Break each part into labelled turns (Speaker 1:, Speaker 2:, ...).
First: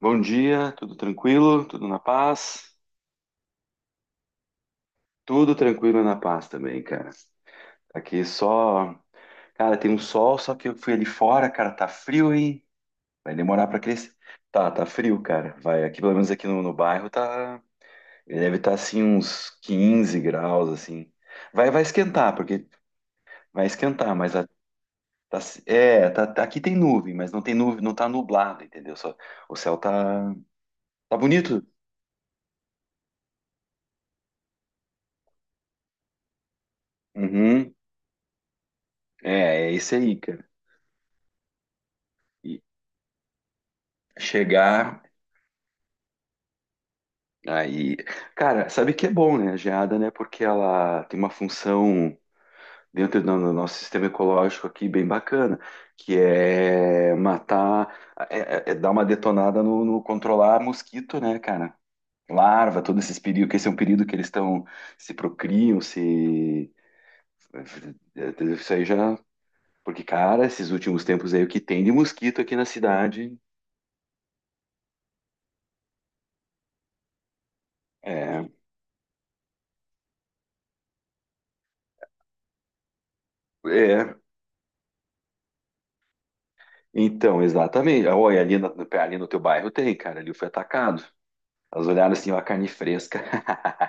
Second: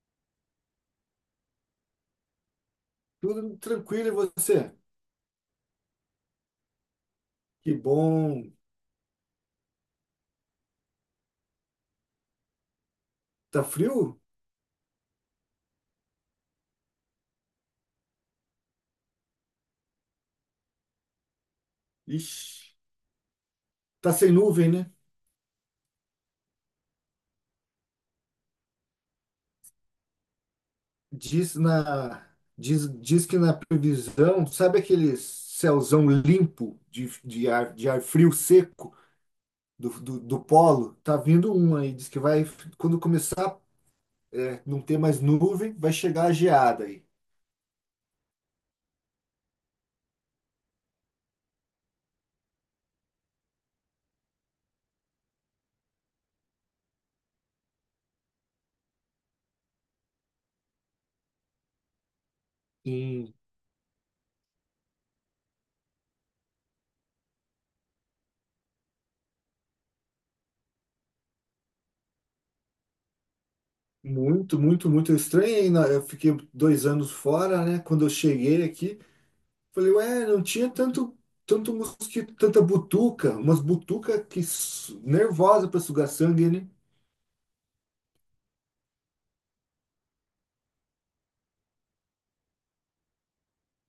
Speaker 1: Bom dia, tudo tranquilo? Tudo na paz?
Speaker 2: Tudo tranquilo, e você?
Speaker 1: Tudo tranquilo e na paz também, cara.
Speaker 2: Que
Speaker 1: Aqui
Speaker 2: bom.
Speaker 1: só. Cara, tem um sol, só que eu fui ali fora, cara, tá frio, hein? Vai
Speaker 2: Tá
Speaker 1: demorar pra crescer.
Speaker 2: frio?
Speaker 1: Tá, tá frio, cara. Vai, aqui pelo menos aqui no bairro tá. Ele deve estar assim uns 15 graus, assim. Vai, vai esquentar, porque
Speaker 2: Ixi,
Speaker 1: vai
Speaker 2: tá
Speaker 1: esquentar,
Speaker 2: sem
Speaker 1: mas
Speaker 2: nuvem, né?
Speaker 1: tá, tá, aqui tem nuvem, mas não tem nuvem, não tá nublado, entendeu? Só, o céu tá, tá
Speaker 2: Diz
Speaker 1: bonito.
Speaker 2: na diz que na previsão, sabe aquele céuzão limpo de ar,
Speaker 1: Uhum.
Speaker 2: de ar frio seco
Speaker 1: É
Speaker 2: do,
Speaker 1: isso aí,
Speaker 2: do, do
Speaker 1: cara.
Speaker 2: polo? Tá vindo um aí, diz que vai quando começar não ter
Speaker 1: Chegar
Speaker 2: mais nuvem, vai chegar a geada aí.
Speaker 1: aí. Cara, sabe que é bom, né? A geada, né? Porque ela tem uma função dentro do nosso sistema ecológico aqui bem bacana, que é matar, é dar uma detonada no controlar mosquito, né, cara? Larva, todo esse
Speaker 2: Hum,
Speaker 1: período, que esse é um período que eles estão se procriam, se. Isso aí já. Porque, cara, esses últimos tempos aí, o que tem de mosquito aqui na cidade.
Speaker 2: muito estranho aí. Eu fiquei dois anos fora, né? Quando eu
Speaker 1: É,
Speaker 2: cheguei aqui falei, ué, não tinha tanto mosquito, tanta butuca, umas
Speaker 1: é.
Speaker 2: butuca nervosa para sugar sangue, né?
Speaker 1: Então, exatamente. Olha, ali no teu bairro tem, cara. Ali foi atacado. Elas olharam assim, ó, a carne fresca.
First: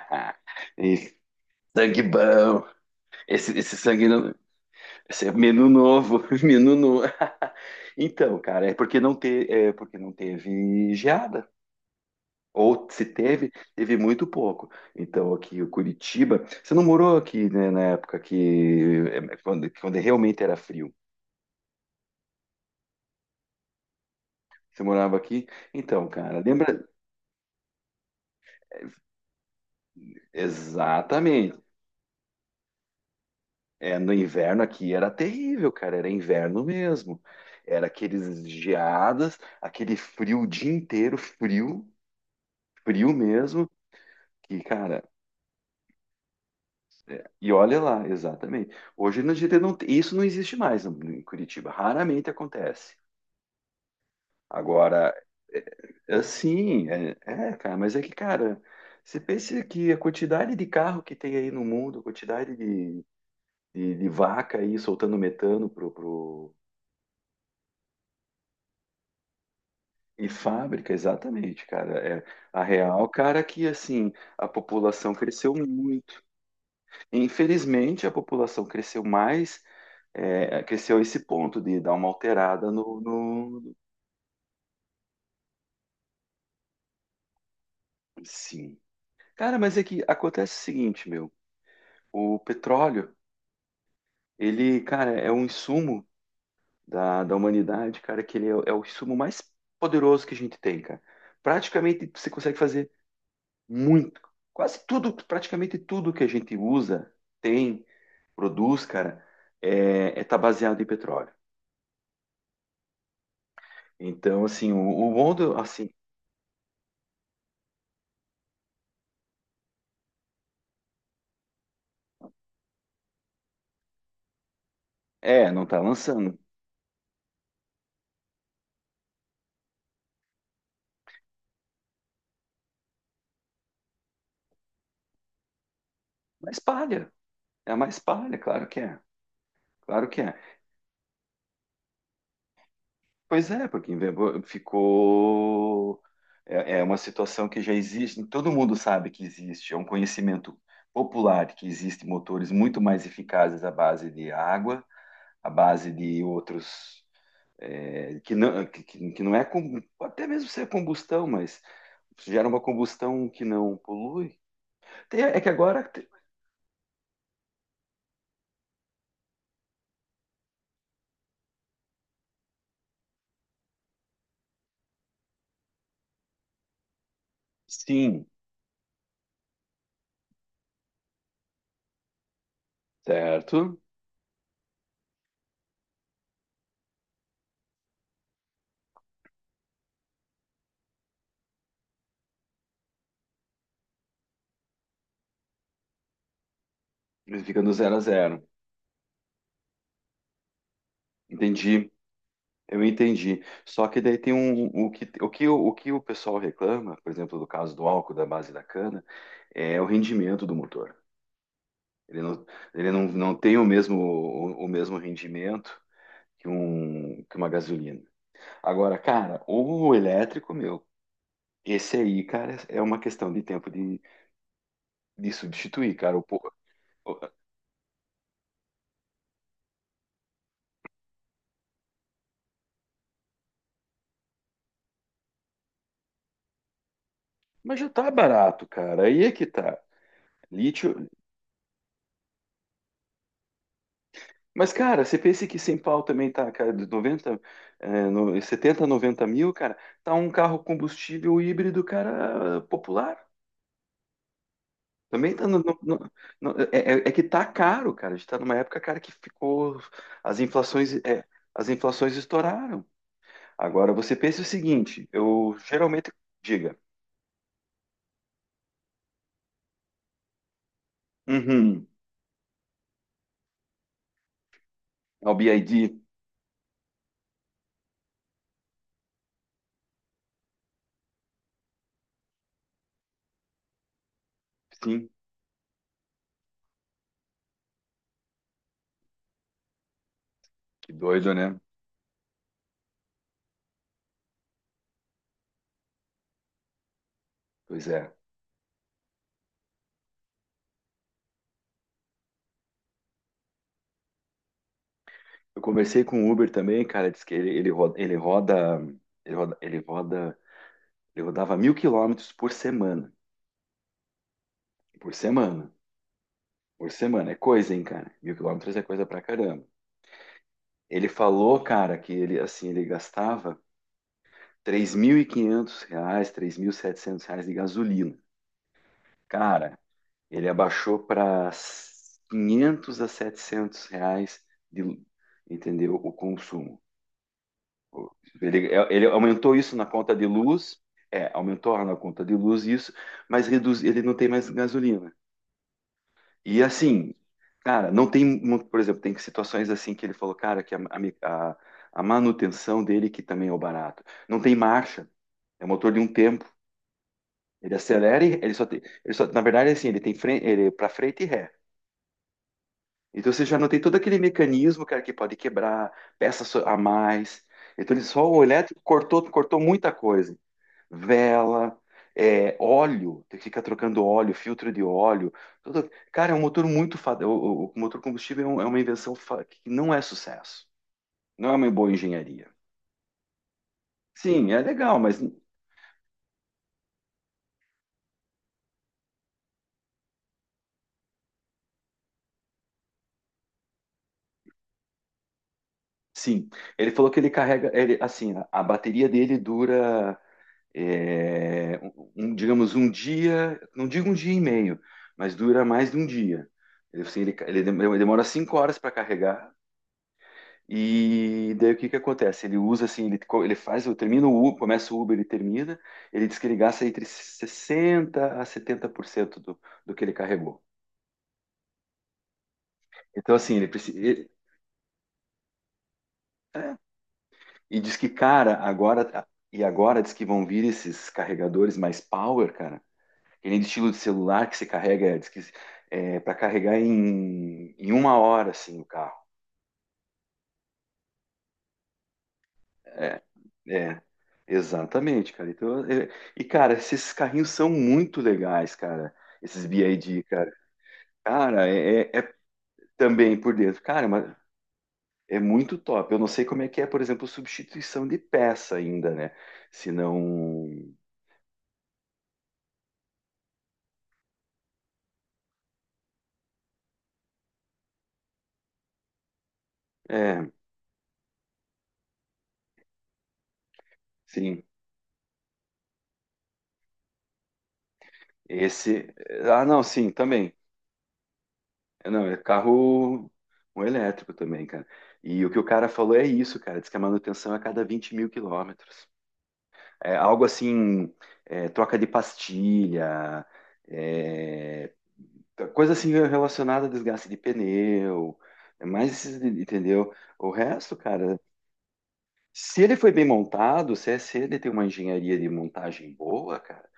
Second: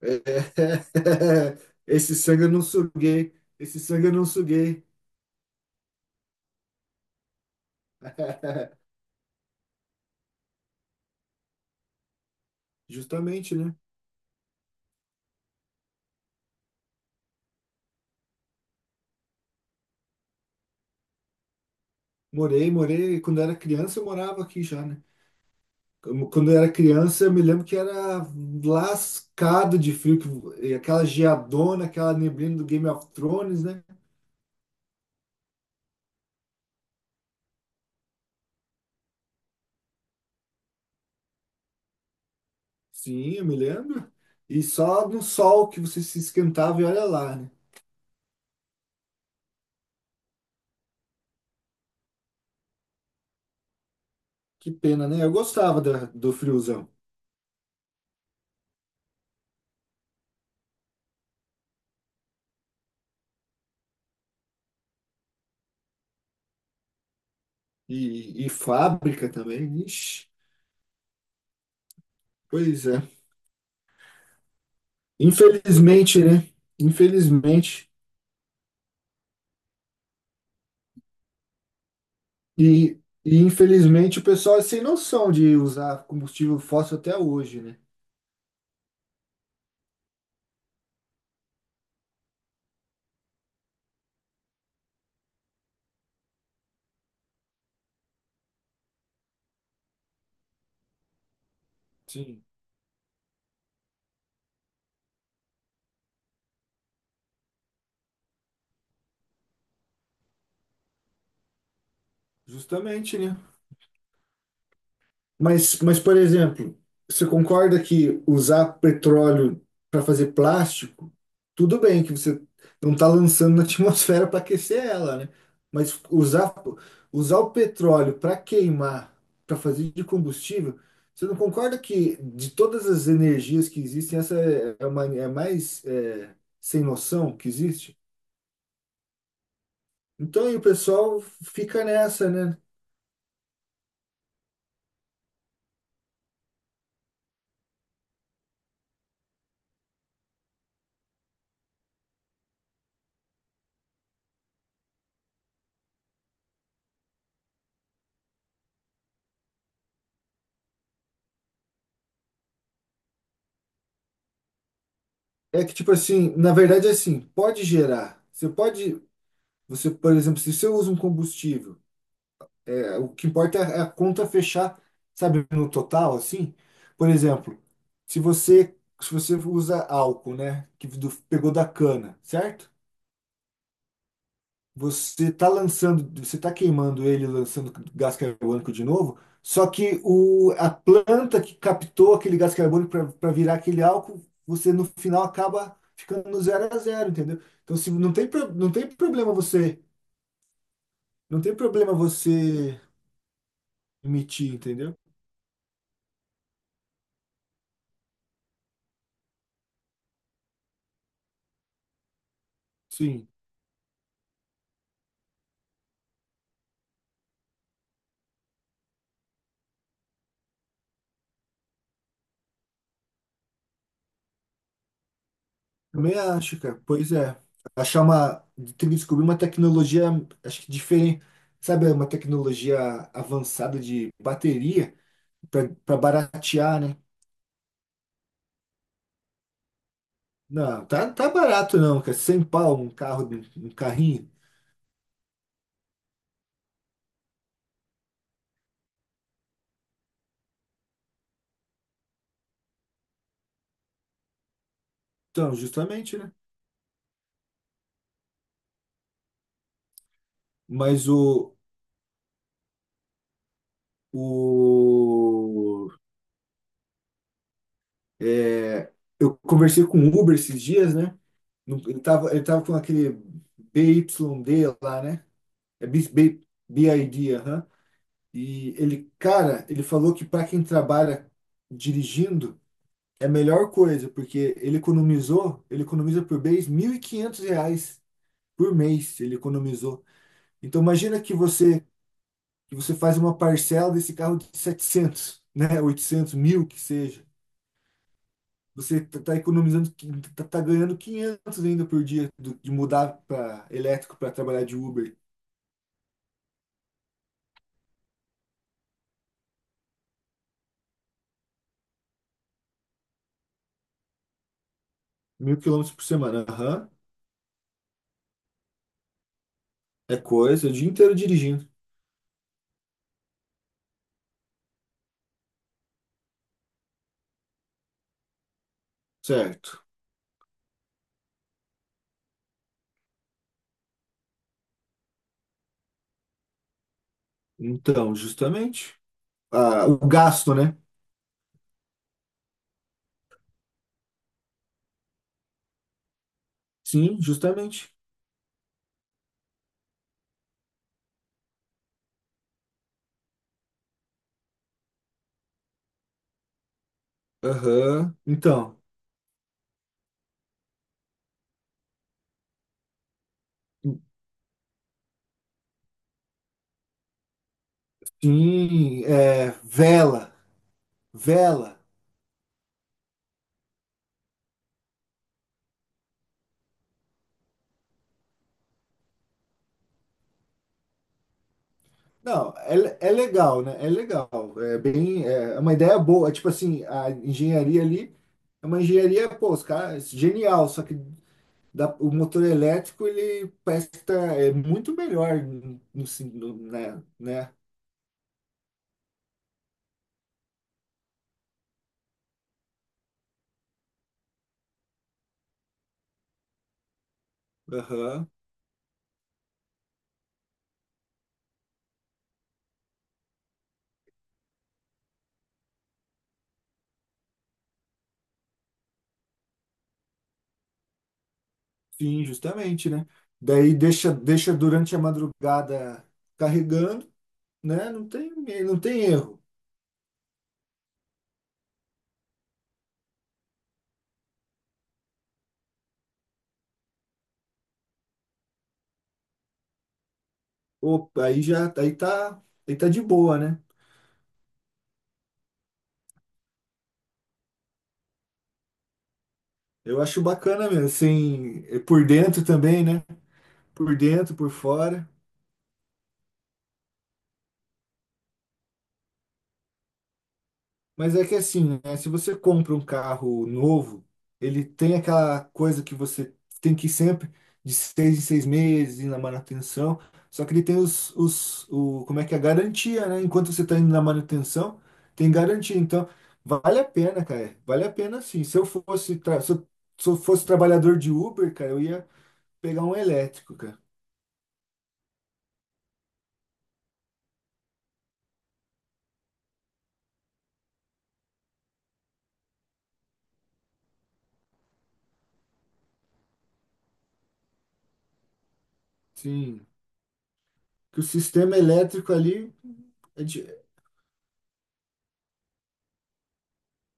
Speaker 2: É,
Speaker 1: E sangue
Speaker 2: esse sangue eu não
Speaker 1: bom.
Speaker 2: suguei,
Speaker 1: Esse
Speaker 2: esse sangue
Speaker 1: sangue
Speaker 2: eu não
Speaker 1: não.
Speaker 2: suguei.
Speaker 1: Esse é menu novo. Menu novo. Então, cara, é porque é porque não teve geada. Ou se teve,
Speaker 2: Justamente, né?
Speaker 1: teve muito pouco. Então, aqui o Curitiba. Você não morou aqui, né, na época que. Quando, quando realmente era frio.
Speaker 2: Morei, quando eu era criança eu morava aqui já,
Speaker 1: Você
Speaker 2: né?
Speaker 1: morava aqui? Então, cara,
Speaker 2: Quando eu era
Speaker 1: lembra?
Speaker 2: criança, eu me lembro que era lascado de frio, e aquela
Speaker 1: Exatamente.
Speaker 2: geadona, aquela neblina do Game of Thrones, né?
Speaker 1: É, no inverno aqui era terrível, cara, era inverno mesmo. Era aqueles geadas, aquele frio o dia inteiro, frio, frio
Speaker 2: Sim, eu me
Speaker 1: mesmo.
Speaker 2: lembro.
Speaker 1: E,
Speaker 2: E
Speaker 1: cara,
Speaker 2: só no sol que você se esquentava e olha lá, né?
Speaker 1: e olha lá, exatamente. Hoje na gente não, isso não existe mais em Curitiba, raramente acontece.
Speaker 2: Que pena,
Speaker 1: Agora,
Speaker 2: né? Eu gostava do friozão.
Speaker 1: cara, você pensa que a quantidade de carro que tem aí no mundo, a quantidade de vaca aí soltando metano pro,
Speaker 2: E fábrica também. Ixi,
Speaker 1: E fábrica, exatamente, cara. É a
Speaker 2: pois é.
Speaker 1: real, cara, que assim, a população cresceu muito.
Speaker 2: Infelizmente, né? Infelizmente.
Speaker 1: Infelizmente, a população cresceu mais, é, cresceu a esse ponto de dar uma alterada
Speaker 2: E,
Speaker 1: no,
Speaker 2: e
Speaker 1: no...
Speaker 2: infelizmente o pessoal é sem noção de usar combustível fóssil até hoje, né?
Speaker 1: Sim. Cara, mas é que acontece o seguinte, meu. O petróleo, ele, cara, é um insumo da humanidade, cara, que ele é o insumo mais poderoso que a gente tem, cara. Praticamente você
Speaker 2: Sim.
Speaker 1: consegue fazer muito. Quase tudo, praticamente tudo que a gente usa tem produz, cara, tá baseado em petróleo.
Speaker 2: Justamente, né?
Speaker 1: Então, assim, o mundo,
Speaker 2: Mas,
Speaker 1: assim,
Speaker 2: mas, por exemplo, você concorda que usar petróleo para fazer plástico, tudo bem que você não está lançando na atmosfera para aquecer ela, né?
Speaker 1: é, não tá
Speaker 2: Mas
Speaker 1: lançando,
Speaker 2: usar o petróleo para queimar, para fazer de combustível, você não concorda que de todas as energias que existem, essa é a mais é,
Speaker 1: mas
Speaker 2: sem
Speaker 1: palha,
Speaker 2: noção que
Speaker 1: é
Speaker 2: existe?
Speaker 1: mais palha, claro que é, claro que é.
Speaker 2: Então, e o pessoal fica nessa, né?
Speaker 1: Pois é, porque ficou, é uma situação que já existe, todo mundo sabe que existe, é um conhecimento popular que existem motores muito mais eficazes à base de água, à base de outros é, que, não, que, que não é até mesmo se é combustão, mas gera uma combustão que não polui. Tem- é que
Speaker 2: É que,
Speaker 1: agora
Speaker 2: tipo assim, na verdade, é assim, pode gerar. Você pode. Você, por exemplo, se você usa um combustível, é, o que importa é a conta fechar, sabe, no total, assim. Por exemplo, se
Speaker 1: sim,
Speaker 2: você se você usa álcool, né, que pegou da cana, certo?
Speaker 1: certo?
Speaker 2: Você está lançando, você está queimando ele, lançando gás carbônico de novo, só que a planta que captou aquele gás carbônico para virar aquele álcool, você no final acaba ficando no zero a zero, entendeu?
Speaker 1: Ele fica no
Speaker 2: Então, se,
Speaker 1: zero a
Speaker 2: não tem,
Speaker 1: zero.
Speaker 2: pro- não tem problema você, não tem
Speaker 1: Entendi.
Speaker 2: problema você
Speaker 1: Eu entendi. Só que daí tem
Speaker 2: emitir,
Speaker 1: um
Speaker 2: entendeu?
Speaker 1: o que o pessoal reclama, por exemplo, do caso do álcool da base da cana, é o rendimento do motor. Ele não, ele não,
Speaker 2: Sim.
Speaker 1: não tem o mesmo o mesmo rendimento que um que uma gasolina. Agora, cara, o elétrico, meu, esse aí, cara, é uma questão de tempo de substituir,
Speaker 2: Também
Speaker 1: cara.
Speaker 2: acho, cara. Pois
Speaker 1: O-
Speaker 2: é. Achar uma. Tem que descobrir uma tecnologia, acho que diferente. Sabe, uma tecnologia avançada de bateria para baratear, né?
Speaker 1: mas já tá barato, cara. Aí é que tá.
Speaker 2: Não,
Speaker 1: Lítio.
Speaker 2: tá barato não, cara. Sem pau, um um carrinho.
Speaker 1: Mas, cara, você pensa que sem pau também tá, cara, de 90, é, no, 70, 90 mil, cara, tá um carro combustível híbrido, cara, popular. Também tá
Speaker 2: Então, justamente, né?
Speaker 1: é que tá caro, cara. A gente tá numa época, cara, que ficou. As inflações,
Speaker 2: Mas
Speaker 1: é,
Speaker 2: o.
Speaker 1: as inflações estouraram. Agora, você pensa o seguinte, eu
Speaker 2: o
Speaker 1: geralmente. Diga.
Speaker 2: é, eu conversei com o Uber esses dias, né?
Speaker 1: Uhum.
Speaker 2: Ele tava com aquele BYD lá, né?
Speaker 1: Ao
Speaker 2: É
Speaker 1: BID.
Speaker 2: BID, aham. E ele, cara, ele falou que para quem trabalha dirigindo é a melhor coisa, porque
Speaker 1: Sim,
Speaker 2: ele economiza por mês R$ 1.500 por mês, ele economizou. Então
Speaker 1: que
Speaker 2: imagina
Speaker 1: doido, né?
Speaker 2: que você faz uma parcela desse carro de 700, né, 800, 1.000 que seja.
Speaker 1: Pois é.
Speaker 2: Você tá economizando, tá ganhando 500 ainda por dia de mudar para elétrico para trabalhar de Uber.
Speaker 1: Eu conversei com o Uber também, cara, disse que ele, ele roda, ele roda, ele rodava 1.000 quilômetros por semana. Por
Speaker 2: Mil
Speaker 1: semana.
Speaker 2: quilômetros por semana, aham.
Speaker 1: Por semana. É coisa, hein, cara? Mil quilômetros é coisa pra caramba.
Speaker 2: É coisa, o dia
Speaker 1: Ele
Speaker 2: inteiro
Speaker 1: falou,
Speaker 2: dirigindo.
Speaker 1: cara, que ele, assim, ele gastava R$ 3.700 de gasolina. Cara,
Speaker 2: Certo.
Speaker 1: ele abaixou para R$ 500 a R$ 700 de, entendeu, o consumo.
Speaker 2: Então, justamente.
Speaker 1: Ele aumentou isso na
Speaker 2: Ah, o
Speaker 1: conta de
Speaker 2: gasto, né?
Speaker 1: luz, aumentou na conta de luz isso, mas reduz, ele não tem mais gasolina. E assim,
Speaker 2: Sim,
Speaker 1: cara,
Speaker 2: justamente.
Speaker 1: não tem, por exemplo, tem situações assim que ele falou, cara, a- a manutenção dele que também é o barato. Não tem marcha, é motor de um tempo. Ele
Speaker 2: Aham.
Speaker 1: acelera e ele só
Speaker 2: Então,
Speaker 1: tem, ele só, na verdade, assim, ele tem frente, ele para frente e ré. Então você já não tem todo aquele mecanismo, cara, que pode quebrar, peças a mais. Então ele só o elétrico
Speaker 2: sim,
Speaker 1: cortou,
Speaker 2: é,
Speaker 1: cortou muita
Speaker 2: vela.
Speaker 1: coisa. Vela,
Speaker 2: Vela.
Speaker 1: é, óleo, tem que ficar trocando óleo, filtro de óleo. Cara, é um motor muito. O motor combustível é uma invenção que não é sucesso. Não é uma boa engenharia.
Speaker 2: Não, é, é legal, né? É legal.
Speaker 1: Sim, é
Speaker 2: É
Speaker 1: legal, mas
Speaker 2: bem, é uma ideia boa. É. Tipo assim, a engenharia ali é uma engenharia, pô, os caras, genial. Só que o motor elétrico, ele presta, é muito melhor,
Speaker 1: sim. Ele
Speaker 2: né?
Speaker 1: falou que ele
Speaker 2: Né?
Speaker 1: carrega. Ele, assim, a bateria dele dura. Um, digamos, um dia. Não digo um dia e meio, mas dura mais de um dia. Ele, assim, ele, ele demora
Speaker 2: Aham.
Speaker 1: 5 horas para carregar. E daí o que que acontece? Ele usa assim, ele faz, eu termino o Uber, começa o Uber, ele termina, ele diz que ele gasta entre 60 a 70% do que ele carregou.
Speaker 2: Sim, justamente, né?
Speaker 1: Então assim, ele
Speaker 2: Daí
Speaker 1: precisa
Speaker 2: deixa, deixa durante a madrugada carregando,
Speaker 1: e
Speaker 2: né?
Speaker 1: diz
Speaker 2: Não
Speaker 1: que
Speaker 2: tem,
Speaker 1: cara,
Speaker 2: não tem erro.
Speaker 1: agora diz que vão vir esses carregadores mais power, cara. Que nem de estilo de celular que se carrega, diz que é para carregar em uma hora assim o carro.
Speaker 2: Opa, aí tá de
Speaker 1: É,
Speaker 2: boa, né?
Speaker 1: é, exatamente, cara. E, cara, esses carrinhos são muito legais, cara. Esses
Speaker 2: Eu acho
Speaker 1: BID, cara.
Speaker 2: bacana mesmo, assim,
Speaker 1: Cara,
Speaker 2: é por
Speaker 1: é
Speaker 2: dentro também, né?
Speaker 1: também por dentro.
Speaker 2: Por
Speaker 1: Cara, mas
Speaker 2: dentro, por fora.
Speaker 1: é muito top. Eu não sei como é que é, por exemplo, substituição de peça ainda, né? Se não.
Speaker 2: Mas é que assim, né, se você compra um carro novo, ele tem aquela coisa que você tem que ir sempre de 6 em 6 meses ir na manutenção. Só
Speaker 1: É,
Speaker 2: que ele tem como é que é, a garantia, né? Enquanto você está indo na
Speaker 1: sim.
Speaker 2: manutenção, tem garantia. Então, vale a pena, cara. Vale a pena sim. Se eu
Speaker 1: Esse. Ah, não,
Speaker 2: se
Speaker 1: sim,
Speaker 2: eu fosse
Speaker 1: também.
Speaker 2: trabalhador de Uber, cara, eu ia
Speaker 1: É, não, é
Speaker 2: pegar um
Speaker 1: carro
Speaker 2: elétrico, cara.
Speaker 1: um elétrico também, cara. E o que o cara falou é isso, cara. Diz que a manutenção é a cada 20.000 quilômetros. É algo assim, é, troca de pastilha, é, coisa assim relacionada a desgaste de pneu, é mais esses,
Speaker 2: Sim.
Speaker 1: entendeu? O resto,
Speaker 2: Que o
Speaker 1: cara,
Speaker 2: sistema elétrico ali
Speaker 1: se ele foi bem
Speaker 2: é
Speaker 1: montado, se ele tem uma engenharia de montagem boa, cara,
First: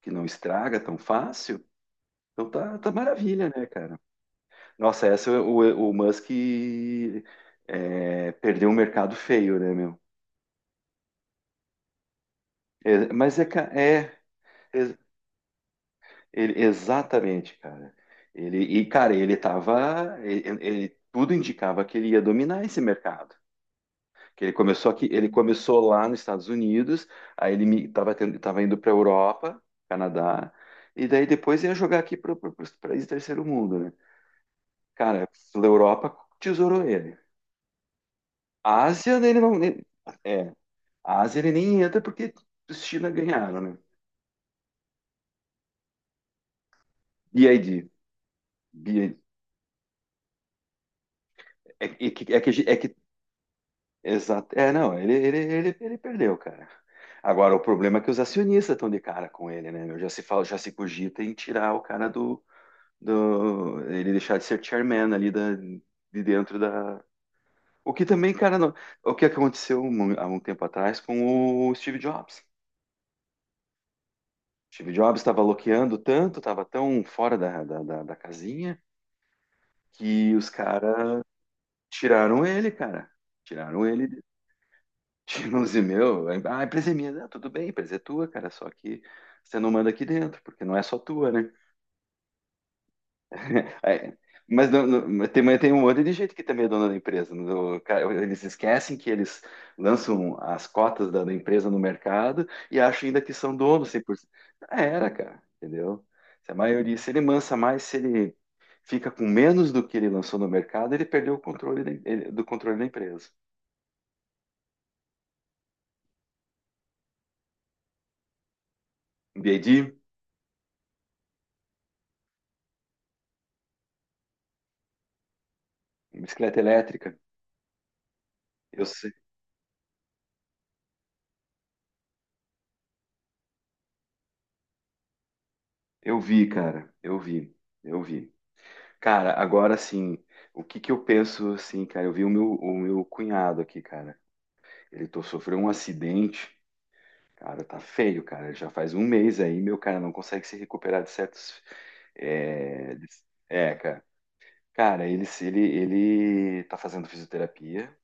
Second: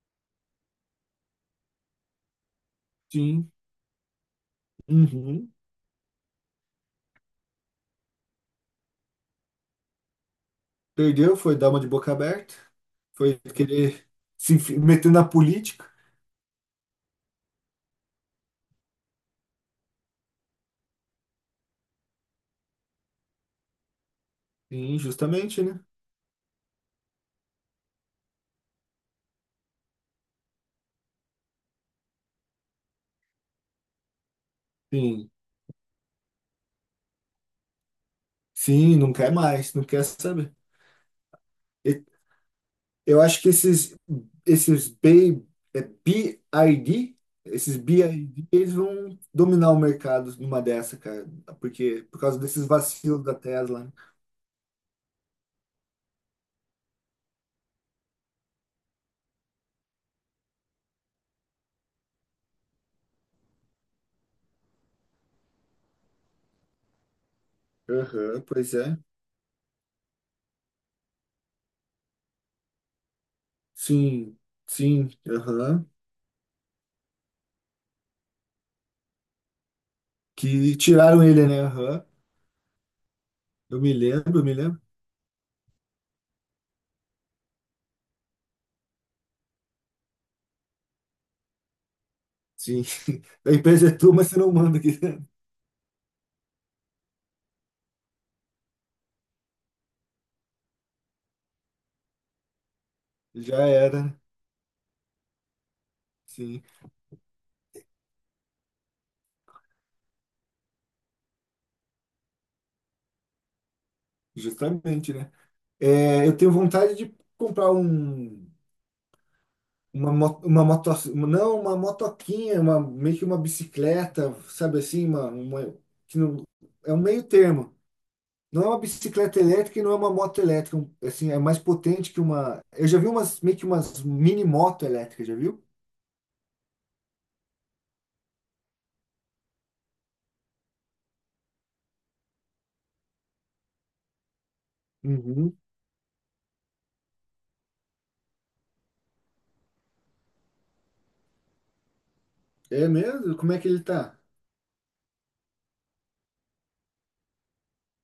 Speaker 1: que não estraga tão fácil, então tá, tá maravilha,
Speaker 2: Sim.
Speaker 1: né, cara? Nossa, essa é
Speaker 2: Uhum.
Speaker 1: o Musk é, perdeu um mercado feio, né, meu?
Speaker 2: Perdeu, foi dar uma de boca aberta.
Speaker 1: É, mas
Speaker 2: Foi
Speaker 1: é, ca-
Speaker 2: querer
Speaker 1: é,
Speaker 2: se enfi-
Speaker 1: é,
Speaker 2: meter na política.
Speaker 1: Ele, exatamente, cara. Ele, e, cara, ele tava. Tudo indicava que ele ia dominar esse mercado. Que ele começou
Speaker 2: Sim,
Speaker 1: aqui, ele
Speaker 2: justamente, né?
Speaker 1: começou lá nos Estados Unidos, aí ele mi- tava, tendo- tava indo para a Europa, Canadá, e daí depois ia jogar aqui para os países do terceiro mundo, né? Cara,
Speaker 2: Sim,
Speaker 1: a Europa tesourou ele. A
Speaker 2: sim,
Speaker 1: Ásia,
Speaker 2: não quer
Speaker 1: ele não.
Speaker 2: mais, não
Speaker 1: nem-
Speaker 2: quer
Speaker 1: é,
Speaker 2: saber.
Speaker 1: a Ásia ele nem entra
Speaker 2: E-
Speaker 1: porque os China
Speaker 2: Eu acho que
Speaker 1: ganharam, né?
Speaker 2: esses, esses B, é BID, esses
Speaker 1: BID.
Speaker 2: BID, eles
Speaker 1: BID.
Speaker 2: vão dominar o mercado numa dessa, cara,
Speaker 1: É,
Speaker 2: porque por causa
Speaker 1: é que a
Speaker 2: desses
Speaker 1: gente- é que
Speaker 2: vacilos da Tesla, né?
Speaker 1: Exato. É, não, ele perdeu, cara. Agora, o problema é que os acionistas estão de cara com ele, né, meu? Já se fala, já se cogita em tirar o cara do, ele deixar de ser chairman ali da, de dentro da. O que também,
Speaker 2: Aham,
Speaker 1: cara,
Speaker 2: pois é.
Speaker 1: o que aconteceu há um tempo atrás com o Steve Jobs.
Speaker 2: Sim,
Speaker 1: Steve
Speaker 2: sim,
Speaker 1: Jobs estava
Speaker 2: aham.
Speaker 1: loqueando tanto, estava tão fora da casinha que os
Speaker 2: Que
Speaker 1: caras
Speaker 2: tiraram ele, né? Aham.
Speaker 1: tiraram ele, cara.
Speaker 2: Eu
Speaker 1: Tiraram
Speaker 2: me
Speaker 1: ele.
Speaker 2: lembro, eu me lembro.
Speaker 1: Tinha um e meu, ah, a empresa é minha, não, tudo bem, a empresa é tua, cara, só que você não manda aqui dentro, porque não é só tua, né?
Speaker 2: Sim. A empresa é tua,
Speaker 1: Aí,
Speaker 2: mas você não manda aqui.
Speaker 1: mas tem um monte de gente que também é dona da empresa. Cara, eles esquecem que eles lançam as cotas da empresa no mercado e acham ainda que são
Speaker 2: Já
Speaker 1: donos
Speaker 2: era, né?
Speaker 1: 100%. Já era, cara, entendeu? Se a
Speaker 2: Sim,
Speaker 1: maioria, se ele mansa mais, se ele fica com menos do que ele lançou no mercado, ele perdeu o controle do controle da empresa.
Speaker 2: justamente, né? É, eu tenho vontade de comprar um,
Speaker 1: BD,
Speaker 2: uma, uma moto, não, uma motoquinha, uma, meio que uma bicicleta, sabe assim, uma, que não,
Speaker 1: bicicleta
Speaker 2: é um
Speaker 1: elétrica.
Speaker 2: meio termo. Não é uma
Speaker 1: Eu,
Speaker 2: bicicleta elétrica e não é uma moto elétrica, um, assim, é mais potente que uma. Eu já vi umas, meio que umas mini moto elétrica, já viu?
Speaker 1: Eu vi, cara, eu vi. Cara, agora sim, o que que eu penso assim, cara? Eu vi o meu cunhado aqui, cara. Sofreu
Speaker 2: Uhum.
Speaker 1: um acidente, cara, tá feio, cara. Já faz um mês aí, meu cara, não consegue se recuperar de certos.
Speaker 2: É
Speaker 1: É, de-
Speaker 2: mesmo? Como é que ele
Speaker 1: cara.
Speaker 2: tá?
Speaker 1: Cara, ele, se- ele tá fazendo fisioterapia.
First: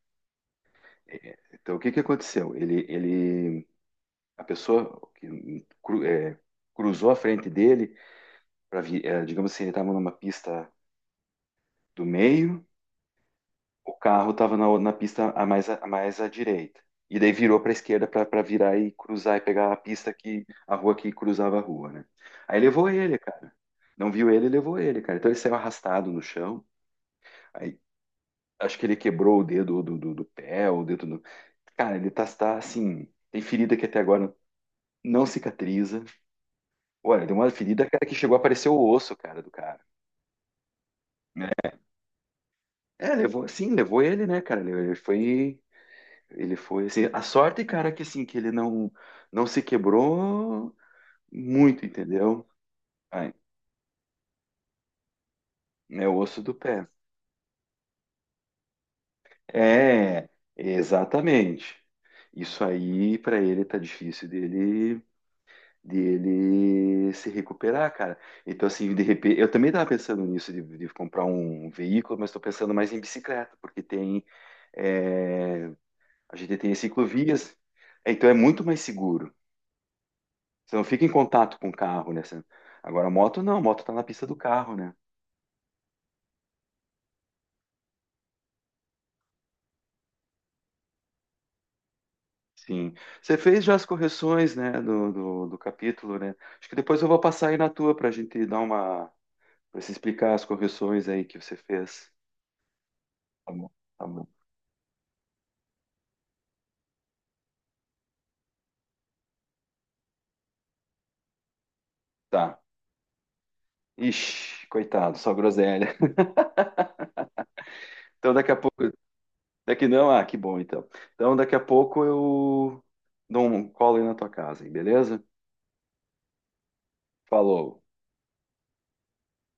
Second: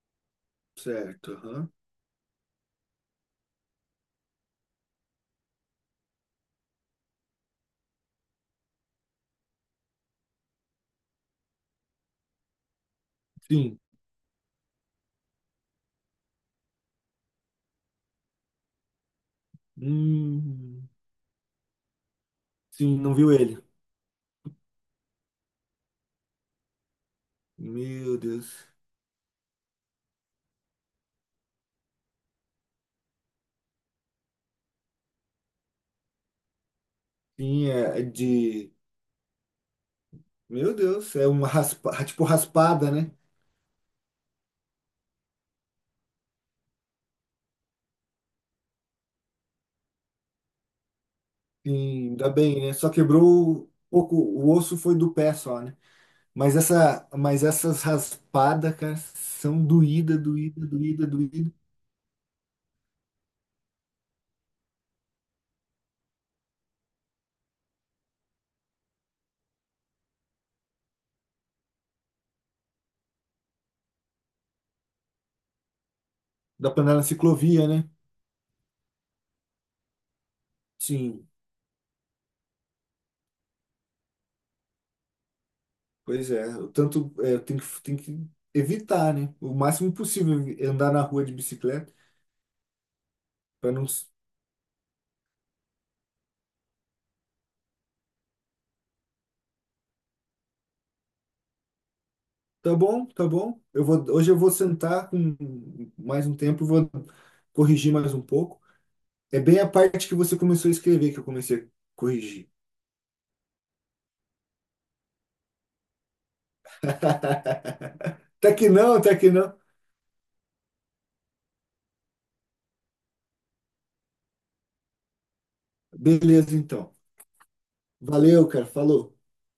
Speaker 2: Certo,
Speaker 1: É,
Speaker 2: aham.
Speaker 1: então, o que que aconteceu? A pessoa cruzou a frente dele, digamos assim, ele estava numa pista do meio.
Speaker 2: Sim.
Speaker 1: O carro estava na, na pista a mais à direita. E daí virou para a esquerda para virar e cruzar e pegar a pista que a
Speaker 2: Hum,
Speaker 1: rua que cruzava a rua, né? Aí levou
Speaker 2: sim, não
Speaker 1: ele,
Speaker 2: viu
Speaker 1: cara.
Speaker 2: ele.
Speaker 1: Não viu ele, levou ele, cara. Então ele saiu arrastado no chão. Aí
Speaker 2: Meu Deus.
Speaker 1: acho que ele quebrou o dedo do pé, o dedo do. Cara, ele tá, tá assim. Tem ferida que até agora não cicatriza. Olha, deu uma
Speaker 2: Sim,
Speaker 1: ferida,
Speaker 2: é é
Speaker 1: cara, que chegou a aparecer
Speaker 2: de.
Speaker 1: o osso, cara, do cara.
Speaker 2: Meu Deus, é uma
Speaker 1: Né?
Speaker 2: raspa, tipo raspada, né?
Speaker 1: É, levou, sim, levou ele, né, cara? Ele ele foi. Ele foi assim, a sorte, cara, que assim, que ele não não se quebrou
Speaker 2: Sim,
Speaker 1: muito,
Speaker 2: ainda
Speaker 1: entendeu?
Speaker 2: bem, né? Só
Speaker 1: Ai,
Speaker 2: quebrou pouco, o osso foi do pé só, né?
Speaker 1: é o osso do
Speaker 2: Mas
Speaker 1: pé.
Speaker 2: mas essas raspadas, cara, são doída,
Speaker 1: É,
Speaker 2: doída, doída, doída.
Speaker 1: exatamente. Isso aí pra ele tá difícil dele se recuperar, cara. Então assim, de repente, eu também tava pensando nisso de comprar um veículo, mas tô pensando mais em bicicleta, porque tem é, a gente tem
Speaker 2: Dá
Speaker 1: as
Speaker 2: pra andar na
Speaker 1: ciclovias,
Speaker 2: ciclovia, né?
Speaker 1: então é muito mais seguro. Você não fica em
Speaker 2: Sim,
Speaker 1: contato com o carro, né? Você- Agora, a moto não, a moto está na pista do carro, né?
Speaker 2: pois é. O tanto é, tem que evitar, né? O máximo possível andar na rua de bicicleta
Speaker 1: Sim. Você fez
Speaker 2: para
Speaker 1: já
Speaker 2: não.
Speaker 1: as
Speaker 2: s-
Speaker 1: correções, né, do capítulo, né? Acho que depois eu vou passar aí na tua para a gente dar uma. Para você explicar as correções aí que você fez.
Speaker 2: Tá bom, tá
Speaker 1: Tá
Speaker 2: bom.
Speaker 1: bom,
Speaker 2: Eu
Speaker 1: tá
Speaker 2: vou,
Speaker 1: bom.
Speaker 2: hoje eu vou sentar com mais um tempo, vou corrigir mais um pouco. É bem a parte que você começou a escrever que eu comecei a corrigir.
Speaker 1: Tá. Ixi, coitado, só groselha. Então daqui
Speaker 2: Tá
Speaker 1: a
Speaker 2: que
Speaker 1: pouco.
Speaker 2: não, tá que não.
Speaker 1: Daqui não, ah, que bom então. Então daqui a pouco eu dou um colo aí na tua casa, hein, beleza?
Speaker 2: Beleza, então.
Speaker 1: Falou.
Speaker 2: Valeu, cara. Falou.